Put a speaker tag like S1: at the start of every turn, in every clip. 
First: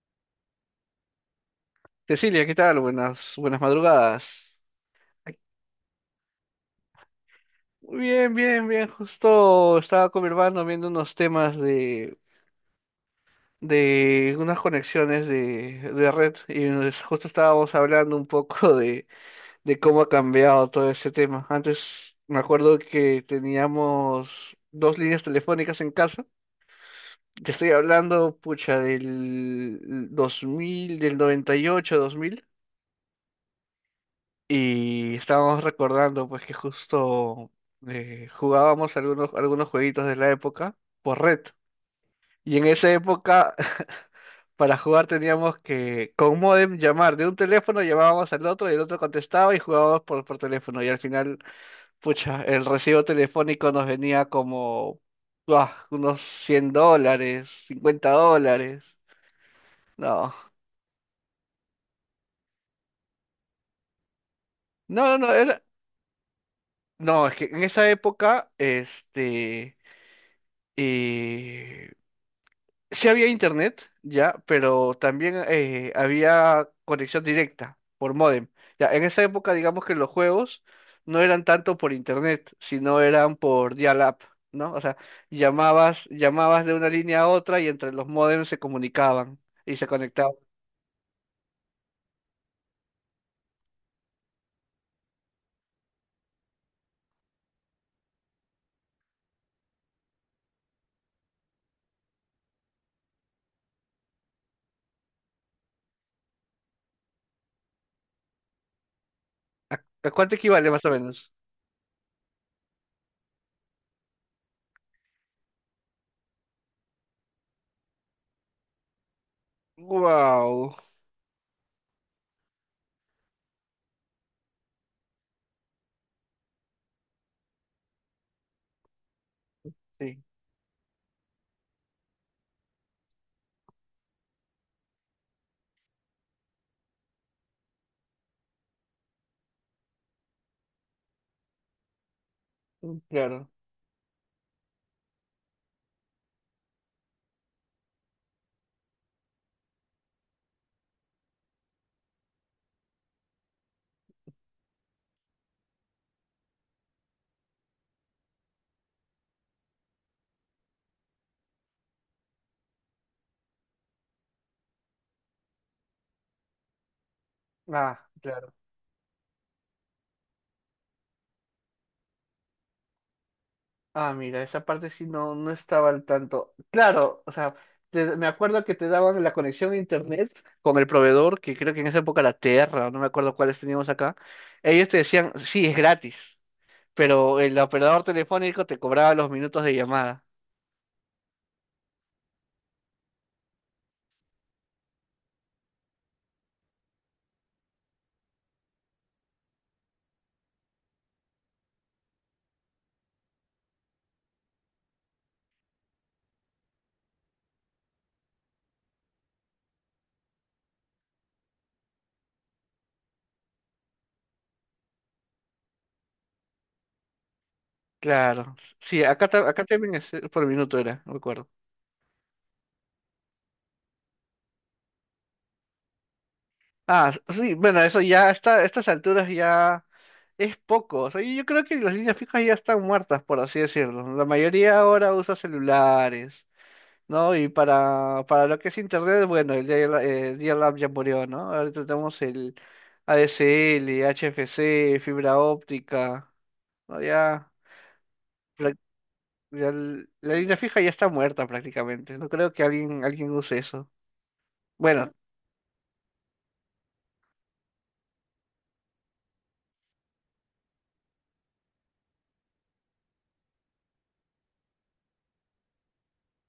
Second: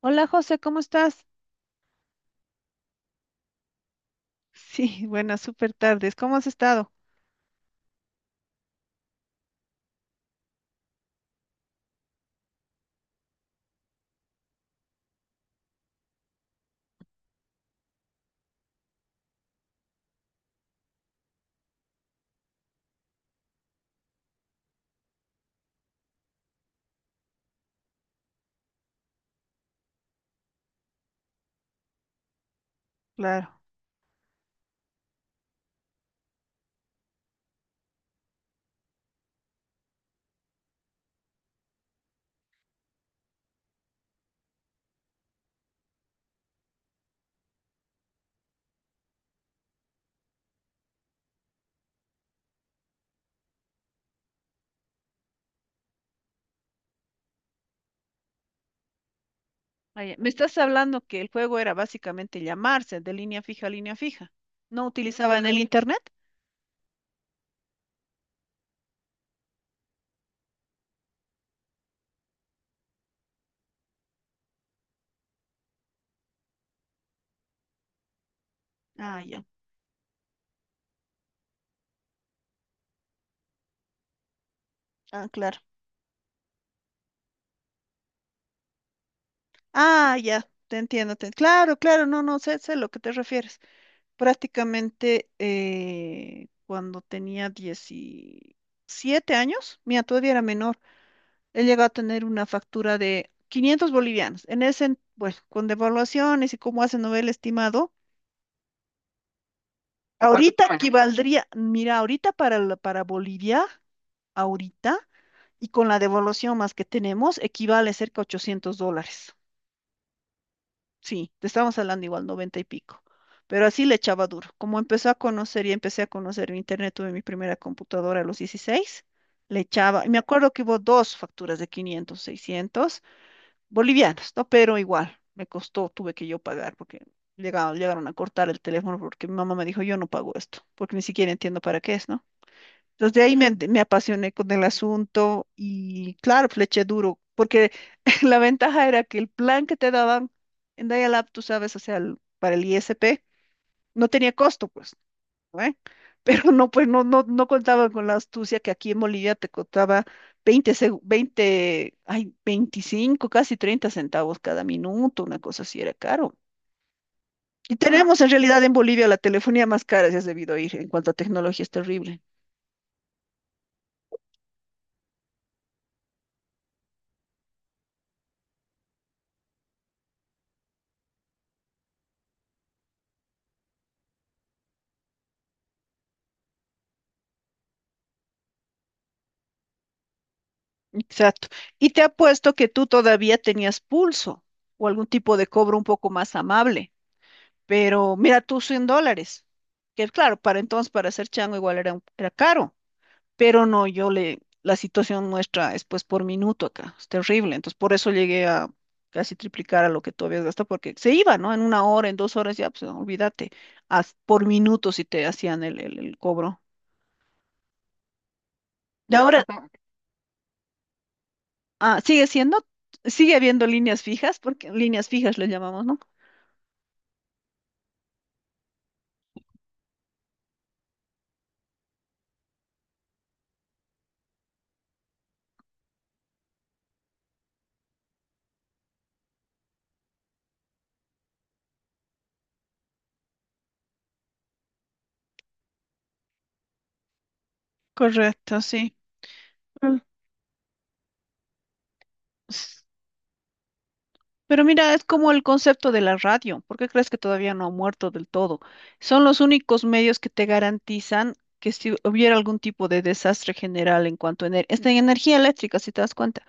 S1: Hola José, ¿cómo estás?
S2: Cecilia, ¿qué tal? Buenas, buenas madrugadas.
S1: Sí,
S2: Ay,
S1: buenas, súper tardes. ¿Cómo has estado?
S2: Bien, bien, bien. Justo estaba con mi hermano viendo unos temas de unas conexiones de red y justo estábamos hablando un poco de cómo ha cambiado todo ese tema. Antes me acuerdo que teníamos dos líneas telefónicas en casa. Te estoy hablando, pucha, del 2000, del 98, 2000.
S1: Claro.
S2: Y estábamos recordando pues que justo jugábamos algunos jueguitos de la época por red. Y en esa época, para jugar teníamos que con modem llamar de un teléfono, llamábamos al otro y el otro contestaba y jugábamos por teléfono. Y al final, pucha, el recibo telefónico nos venía como unos $100, $50.
S1: Vaya, me
S2: No,
S1: estás hablando que el juego era básicamente llamarse de línea fija a línea fija. ¿No
S2: no,
S1: utilizaban el
S2: era...
S1: internet?
S2: No, es que en esa época, este... eh, Sí había internet, ya, pero también había conexión directa por módem. Ya, en
S1: Ah,
S2: esa
S1: ya.
S2: época, digamos que los juegos no eran tanto por internet, sino eran por dial-up, ¿no? O sea,
S1: Ah, claro.
S2: llamabas de una línea a otra y entre los módems se comunicaban y se
S1: Ah,
S2: conectaban.
S1: ya. Te entiendo. Claro, claro. No, no, sé, sé a lo que te refieres. Prácticamente cuando tenía 17 años, mira, todavía era menor. He llegado a tener una factura de 500 bolivianos. Bueno, con devaluaciones y cómo hacen novel estimado,
S2: ¿A cuánto
S1: ¿cuánto ahorita
S2: equivale
S1: fue?
S2: más o menos?
S1: Equivaldría, mira, ahorita para, para Bolivia, ahorita, y con la devaluación más que tenemos, equivale cerca a 800 dólares.
S2: Wow,
S1: Sí, te estamos hablando igual, 90 y pico. Pero así le echaba duro. Como empezó a conocer y empecé a conocer el internet, tuve mi primera computadora a los 16, le echaba. Y me
S2: sí,
S1: acuerdo que hubo dos facturas de 500, 600 bolivianos, ¿no? Pero igual, me costó, tuve que yo pagar porque llegaron, llegaron a cortar el teléfono porque mi mamá me dijo, yo no pago esto, porque ni siquiera entiendo para qué es, ¿no? Entonces de ahí,
S2: claro.
S1: claro, me apasioné con el asunto y claro, pues, le eché duro, porque la ventaja era que el plan que te daban en Dial-Up, tú sabes, o sea, para el ISP, no tenía costo, pues. ¿Eh? Pero no, pues no, no contaba con la astucia que aquí en Bolivia te costaba 20 seg- 20 ay, 25 casi 30 centavos cada minuto, una cosa así era caro. Y
S2: Ah,
S1: tenemos en
S2: claro.
S1: realidad en Bolivia la telefonía más cara, si has debido ir, en cuanto a tecnología es terrible.
S2: Ah, mira, esa parte sí no estaba al tanto. Claro, o sea, me acuerdo que te daban la conexión a internet con el proveedor, que creo que en esa época era Terra, no me acuerdo cuáles teníamos acá. Ellos te decían, sí, es gratis, pero el operador telefónico te cobraba los minutos de llamada.
S1: Exacto. Y te apuesto que tú todavía tenías pulso o algún tipo de cobro un poco más amable. Pero mira tú 100 dólares, que claro, para entonces, para ser chango igual era, era caro, pero no, yo le, la situación nuestra es pues por minuto acá, es terrible, entonces por eso llegué a casi triplicar a lo que tú habías gastado, porque se iba, ¿no? En una hora, en 2 horas, ya, pues olvídate, por minuto si te hacían el cobro.
S2: Claro, sí,
S1: Y no, ahora, pues
S2: acá
S1: no.
S2: también es por minuto era, no me acuerdo.
S1: Sigue siendo, sigue habiendo líneas fijas, porque líneas fijas le llamamos, ¿no?
S2: Ah, sí, bueno, eso ya está, a estas alturas ya es poco. O sea, yo creo que las líneas fijas ya están muertas, por así decirlo. La mayoría ahora usa celulares, ¿no? Y para lo que es Internet, bueno, el dial-up ya murió, ¿no? Ahorita tenemos el ADSL, HFC, fibra óptica, ¿no? Ya,
S1: Correcto,
S2: prac-
S1: sí. Mm.
S2: la línea fija ya está muerta prácticamente. No creo que alguien use eso.
S1: Pero mira, es
S2: Bueno,
S1: como el concepto de la radio. ¿Por qué crees que todavía no ha muerto del todo? Son los únicos medios que te garantizan que si hubiera algún tipo de desastre general en cuanto a esta energía eléctrica, si te das cuenta,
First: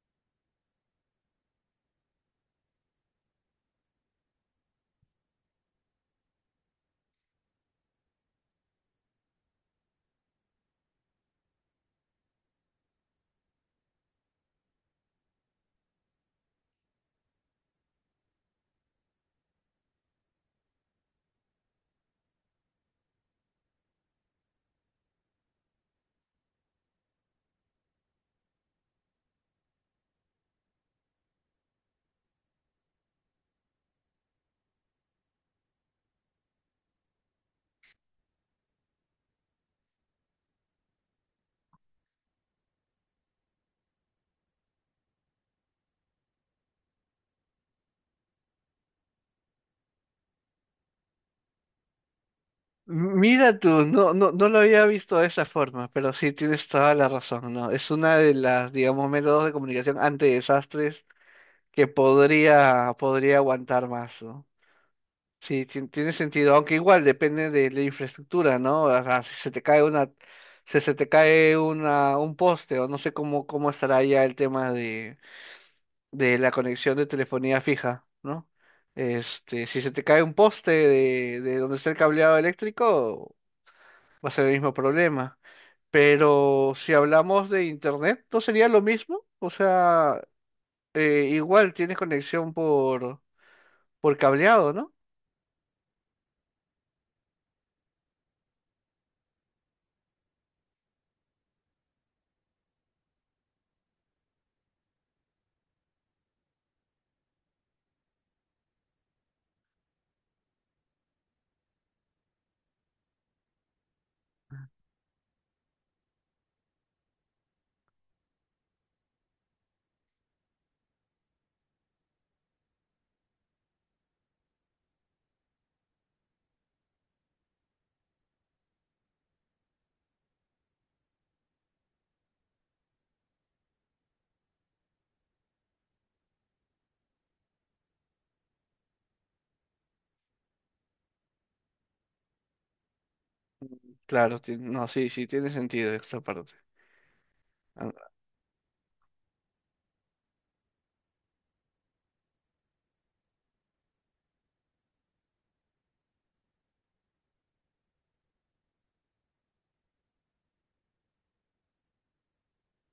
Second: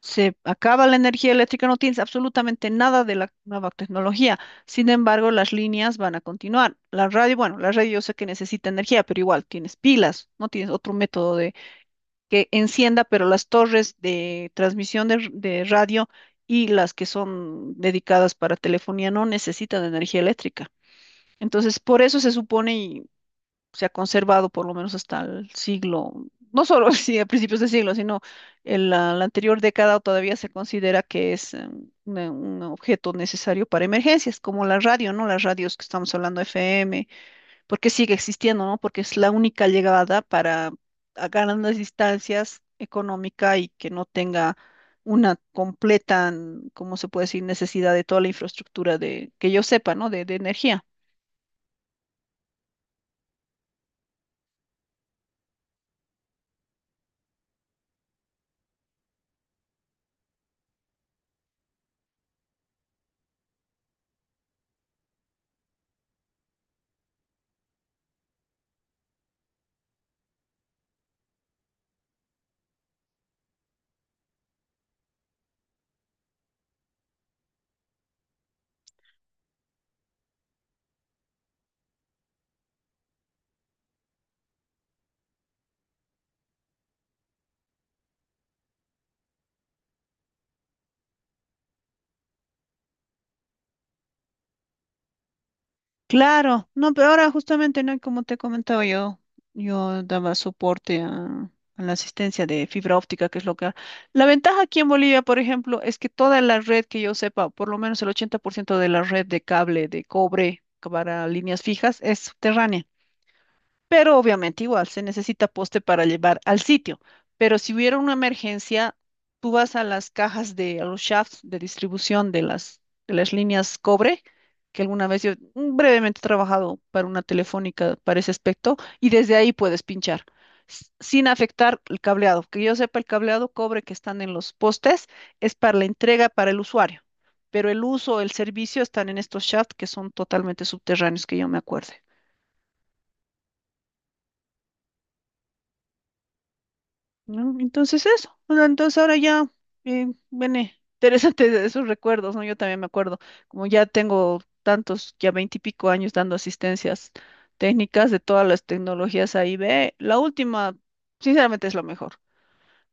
S1: se acaba la energía eléctrica, no tienes absolutamente nada de la nueva tecnología. Sin embargo, las líneas van a continuar. La radio, bueno, la radio yo sé que necesita energía, pero igual tienes pilas, no tienes otro método que encienda, pero las torres de transmisión de radio y las que son dedicadas para telefonía no necesitan energía eléctrica. Entonces, por eso se supone y se ha conservado por lo menos hasta el siglo, no solo sí, a principios de siglo, sino en la anterior década todavía se considera que es un objeto necesario para emergencias, como la radio, ¿no? Las radios que estamos hablando, FM, porque sigue existiendo, ¿no? Porque es la única llegada para a grandes distancias económica y que no tenga una completa, ¿cómo se puede decir? Necesidad de toda la infraestructura de, que yo sepa, ¿no? De energía.
S2: mira tú, no lo había visto de esa forma, pero sí tienes toda la razón, ¿no? Es una de las, digamos, métodos de comunicación ante desastres que podría aguantar más, ¿no? Sí, tiene sentido, aunque igual depende de la infraestructura, ¿no? O sea, si se te cae una, si se te cae un poste, o no sé cómo estará ya el tema de la conexión de telefonía fija, ¿no? Este, si se te cae un poste de donde está el cableado eléctrico, va a ser el mismo problema. Pero si hablamos de internet, ¿no sería lo mismo? O sea, igual tienes conexión por cableado, ¿no?
S1: Claro, no, pero ahora justamente, ¿no? Como te comentaba yo, yo daba soporte a la asistencia de fibra óptica, que es lo que... La ventaja aquí en Bolivia, por ejemplo, es que toda la red que yo sepa, por lo menos el 80% de la red de cable de cobre para líneas fijas es subterránea. Pero obviamente igual se necesita poste para llevar al sitio. Pero si hubiera una emergencia, tú vas a las cajas de a los shafts de distribución de las líneas cobre, que alguna vez yo brevemente he trabajado para una telefónica para ese aspecto, y desde ahí puedes pinchar sin afectar el cableado. Que yo sepa, el cableado cobre que están en los postes es para la entrega para el usuario, pero el uso, el servicio están en estos shafts que son totalmente subterráneos, que yo me acuerde.
S2: Claro, ti- no, sí, sí, tiene sentido esta parte.
S1: ¿No? Entonces
S2: Ah,
S1: eso, o sea, entonces ahora ya, viene interesante de esos recuerdos, ¿no? Yo también me acuerdo, como ya tengo tantos, ya veintipico años dando asistencias técnicas de todas las tecnologías A y B, la última, sinceramente, es lo mejor.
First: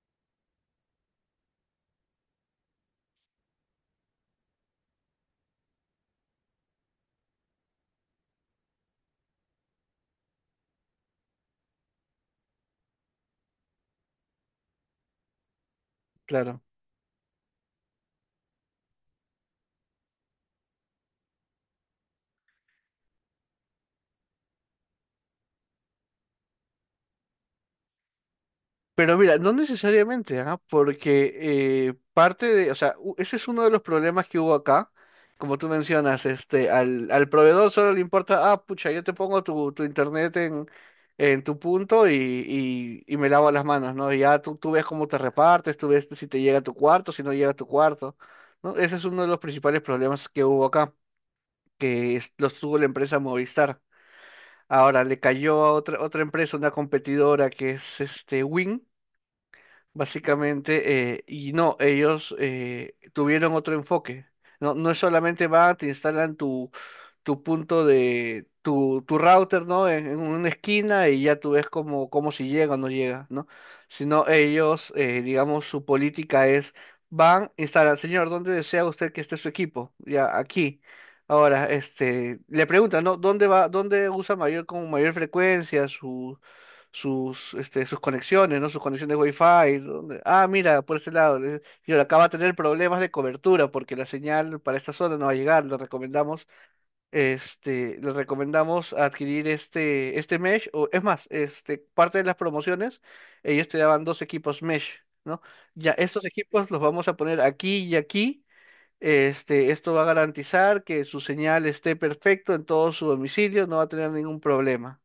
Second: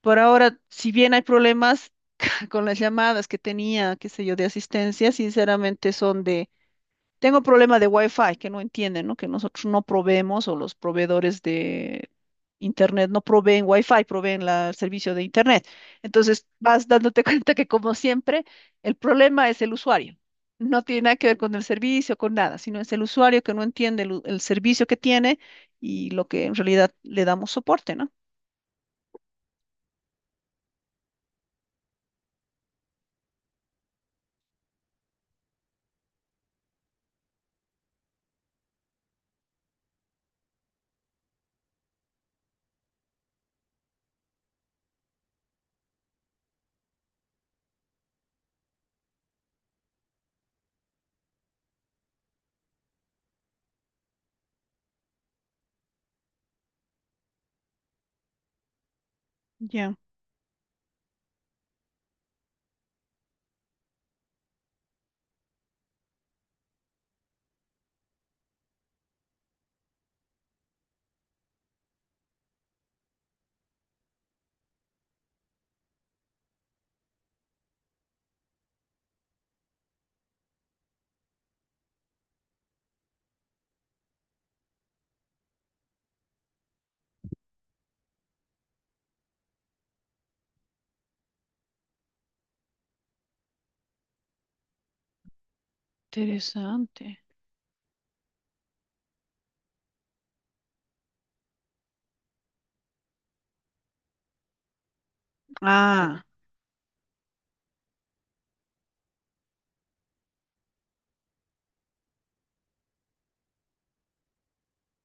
S1: Por ahora, si bien hay problemas con las llamadas que tenía, qué sé yo, de asistencia, sinceramente son de tengo problema de Wi-Fi que no entienden, ¿no? Que nosotros no proveemos o los proveedores de Internet no proveen Wi-Fi, proveen el servicio de Internet. Entonces
S2: claro.
S1: vas dándote cuenta que como siempre, el problema es el usuario. No tiene nada que ver con el servicio, con nada, sino es el usuario que no entiende el servicio que tiene y lo que en realidad le damos soporte, ¿no?
S2: Pero mira, no necesariamente, ¿ah? Porque parte de, o sea, ese es uno de los problemas que hubo acá. Como tú mencionas, este, al proveedor solo le importa, ah, pucha, yo te pongo tu internet en tu punto y me lavo las manos, ¿no? Y ya tú ves cómo te repartes, tú ves si te llega a tu cuarto, si no llega a tu cuarto, ¿no? Ese es uno de los principales problemas que hubo acá, que los tuvo la empresa Movistar. Ahora, le cayó a otra empresa, una competidora que es este Win
S1: Ya,
S2: básicamente, y no, ellos tuvieron otro enfoque. No, no es solamente van, te instalan tu punto de tu router, ¿no? En una esquina y ya tú ves cómo si llega o no llega, ¿no? Sino ellos, digamos, su política es, van, instalan, señor, ¿dónde desea usted que esté su equipo? Ya, aquí. Ahora, este, le preguntan, ¿no? ¿Dónde va, dónde usa mayor, con mayor frecuencia este, sus conexiones, ¿no? Sus conexiones Wi-Fi. ¿Dónde? Ah, mira, por este lado. Y ahora acaba de tener problemas de cobertura porque la señal para esta zona no va a llegar. Le recomendamos
S1: interesante.
S2: este, les recomendamos adquirir este, este mesh, o es más, este, parte de las promociones, ellos te daban dos equipos mesh, ¿no? Ya,
S1: Ah,
S2: estos equipos los vamos a poner aquí y aquí. Este, esto va a garantizar que su señal esté perfecto en todo su domicilio, no va a tener ningún problema.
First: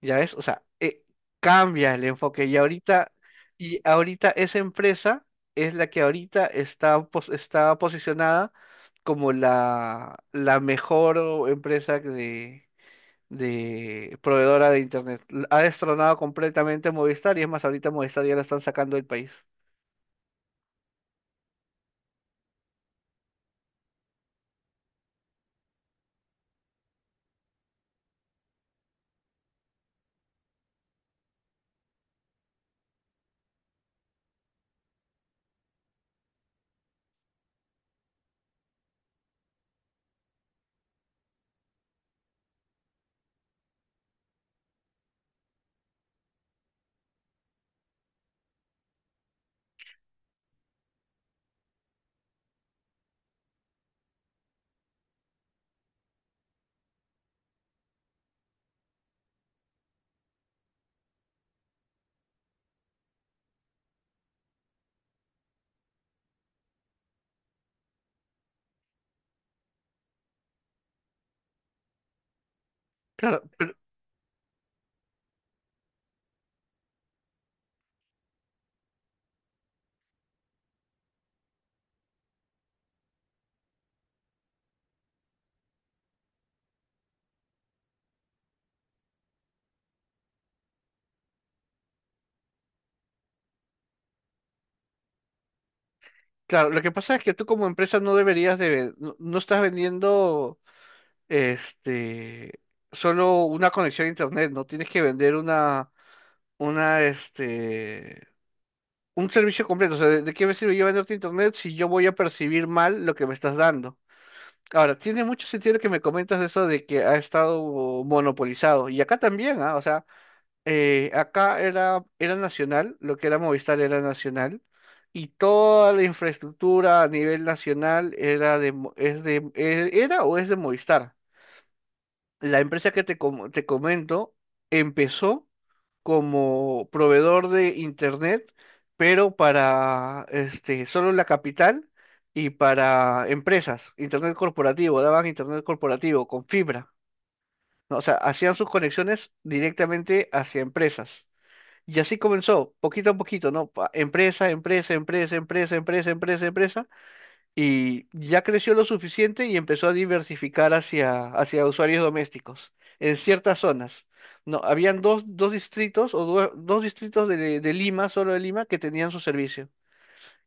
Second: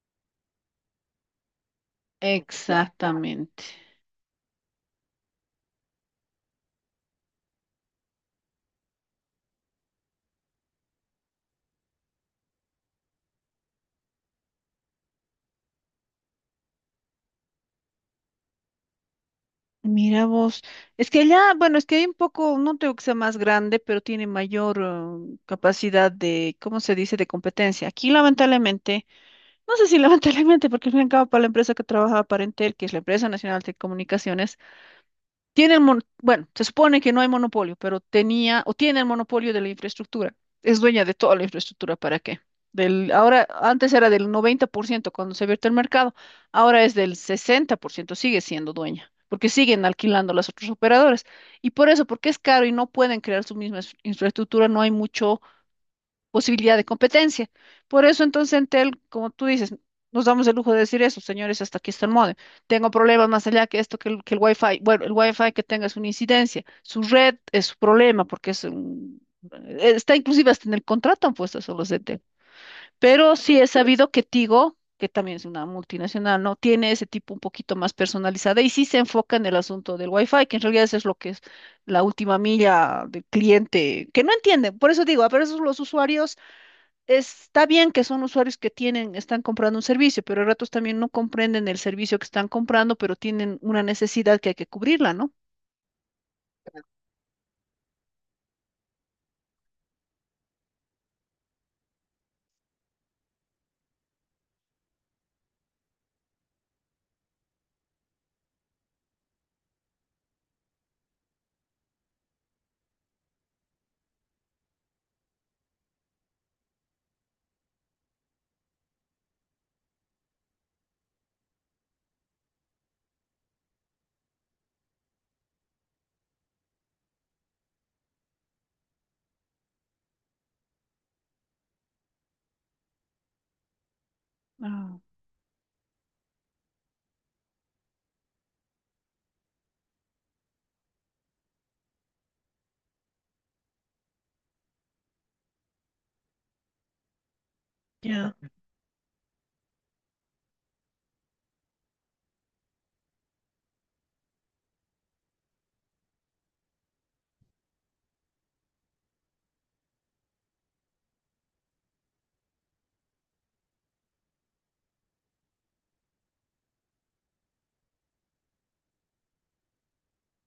S2: ¿Ya ves? O sea, cambia el enfoque
S1: exactamente.
S2: y ahorita esa empresa es la que ahorita está posicionada como la mejor empresa de proveedora de Internet. Ha destronado completamente a Movistar y es más, ahorita Movistar ya la están sacando del país.
S1: Mira vos, es que allá, bueno, es que hay un poco, no tengo que sea más grande, pero tiene mayor capacidad de, ¿cómo se dice?, de competencia. Aquí, lamentablemente, no sé si lamentablemente, porque al fin y al cabo para la empresa que trabajaba para Entel, que es la empresa nacional de comunicaciones, tiene el bueno, se supone que no hay monopolio, pero tenía o tiene el monopolio de la infraestructura. Es dueña de toda la infraestructura, ¿para qué? Ahora, antes era del 90% cuando se abierto el mercado, ahora es del 60% sigue siendo dueña, porque siguen alquilando las otras operadoras. Y por eso, porque es caro y no pueden crear su misma infraestructura, no hay mucho posibilidad de competencia. Por eso entonces Entel, como tú dices, nos damos el lujo de decir eso, señores, hasta aquí está el módem. Tengo problemas más allá que esto, que el Wi-Fi. Bueno, el Wi-Fi que tenga es una incidencia. Su red es su problema porque es un... Está inclusive hasta en el contrato han puesto eso los de Entel. Pero
S2: Claro,
S1: sí he
S2: pero-
S1: sabido que Tigo, que también es una multinacional, ¿no? Tiene ese tipo un poquito más personalizada y sí se enfoca en el asunto del Wi-Fi, que en realidad eso es lo que es la última milla del cliente, que no entiende. Por eso digo, a veces los usuarios está bien que son usuarios que tienen, están comprando un servicio, pero a ratos también no comprenden el servicio que están comprando, pero tienen una necesidad que hay que cubrirla, ¿no?
S2: claro, lo que pasa es que tú como empresa no deberías de, no estás vendiendo este solo una conexión a internet, no tienes que vender este, un servicio completo. O sea, ¿ de qué me sirve yo venderte internet si yo voy a percibir mal lo que me estás dando? Ahora, tiene mucho sentido que me comentas eso de que ha estado monopolizado. Y acá también, ¿ah? O sea, acá era nacional, lo que era Movistar era nacional. Y toda la infraestructura a nivel nacional era de, es de, era o es de Movistar. La empresa que te comento
S1: Ah,
S2: empezó como proveedor de internet, pero para este, solo la capital y para empresas, internet corporativo, daban internet corporativo con fibra, ¿no? O sea,
S1: ya.
S2: hacían sus conexiones directamente hacia empresas. Y así comenzó, poquito a poquito, ¿no? Empresa, empresa, empresa, empresa, empresa, empresa, empresa, y ya creció lo suficiente y empezó a diversificar hacia usuarios domésticos en ciertas zonas. No, habían dos distritos dos distritos de Lima, solo de Lima, que tenían su servicio.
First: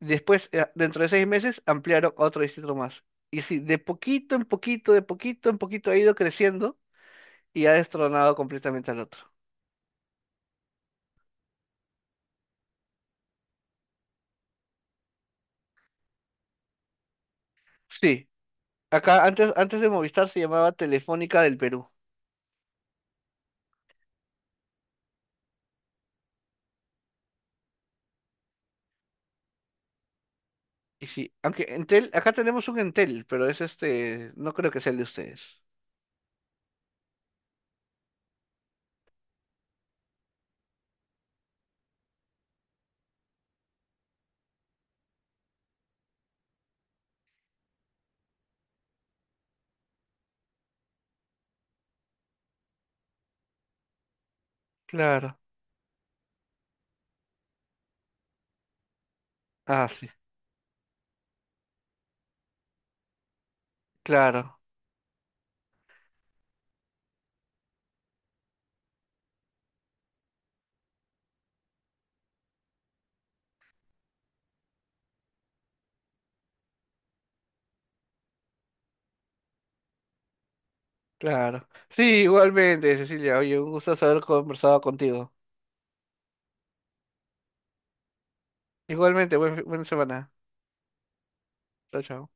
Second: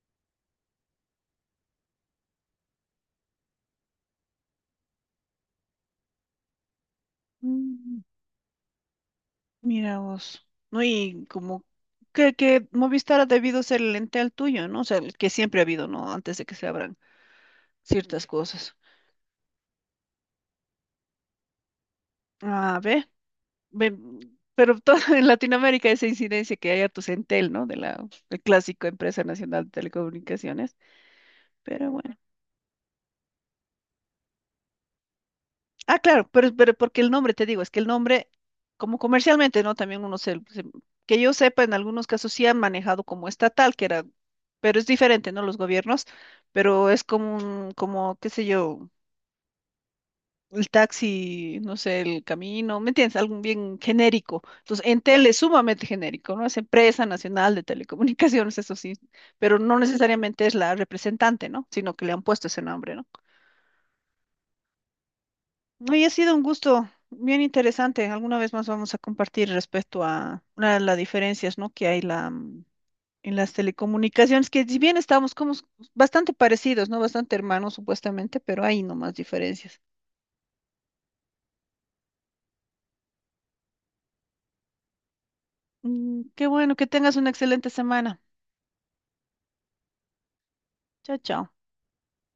S2: Después, dentro de 6 meses, ampliaron a otro distrito más. Y sí, de poquito en poquito, de poquito en poquito ha ido creciendo y ha
S1: Mm,
S2: destronado completamente al otro.
S1: mira vos. No, y como que Movistar ha debido ser el ente al tuyo, ¿no? O sea, el que siempre ha habido, ¿no? Antes de que se abran ciertas
S2: Sí,
S1: cosas.
S2: antes de Movistar se llamaba Telefónica del Perú.
S1: Ah, ve, ve. Pero todo en Latinoamérica esa incidencia que hay hartos Entel, ¿no? De la el clásico empresa nacional de telecomunicaciones.
S2: Y sí, aunque
S1: Pero
S2: Entel,
S1: bueno.
S2: acá tenemos un Entel, pero es este, no creo que sea el de ustedes.
S1: Ah, claro, pero porque el nombre, te digo, es que el nombre, como comercialmente, ¿no? También uno que yo sepa, en algunos casos sí han manejado como estatal, que era, pero es diferente, ¿no? Los gobiernos, pero es como un, como, qué sé yo, el taxi, no sé, el camino, ¿me entiendes? Algo bien genérico. Entonces, Entel es
S2: Claro,
S1: sumamente genérico, ¿no? Es empresa nacional de telecomunicaciones, eso sí, pero no
S2: ah, sí,
S1: necesariamente es la representante, ¿no? Sino que le han puesto ese nombre, ¿no?
S2: claro,
S1: Hoy ha sido un gusto bien interesante. Alguna vez más vamos a compartir respecto a una de las diferencias, ¿no? Que hay la, en las telecomunicaciones, que si bien estamos como bastante parecidos, ¿no? Bastante hermanos supuestamente, pero hay nomás diferencias.
S2: claro. Sí, igualmente, Cecilia, oye, un gusto haber conversado contigo.
S1: Mm, qué bueno, que tengas una excelente semana.
S2: Igualmente, buena semana.
S1: Chao, chao.
S2: Chao, chao.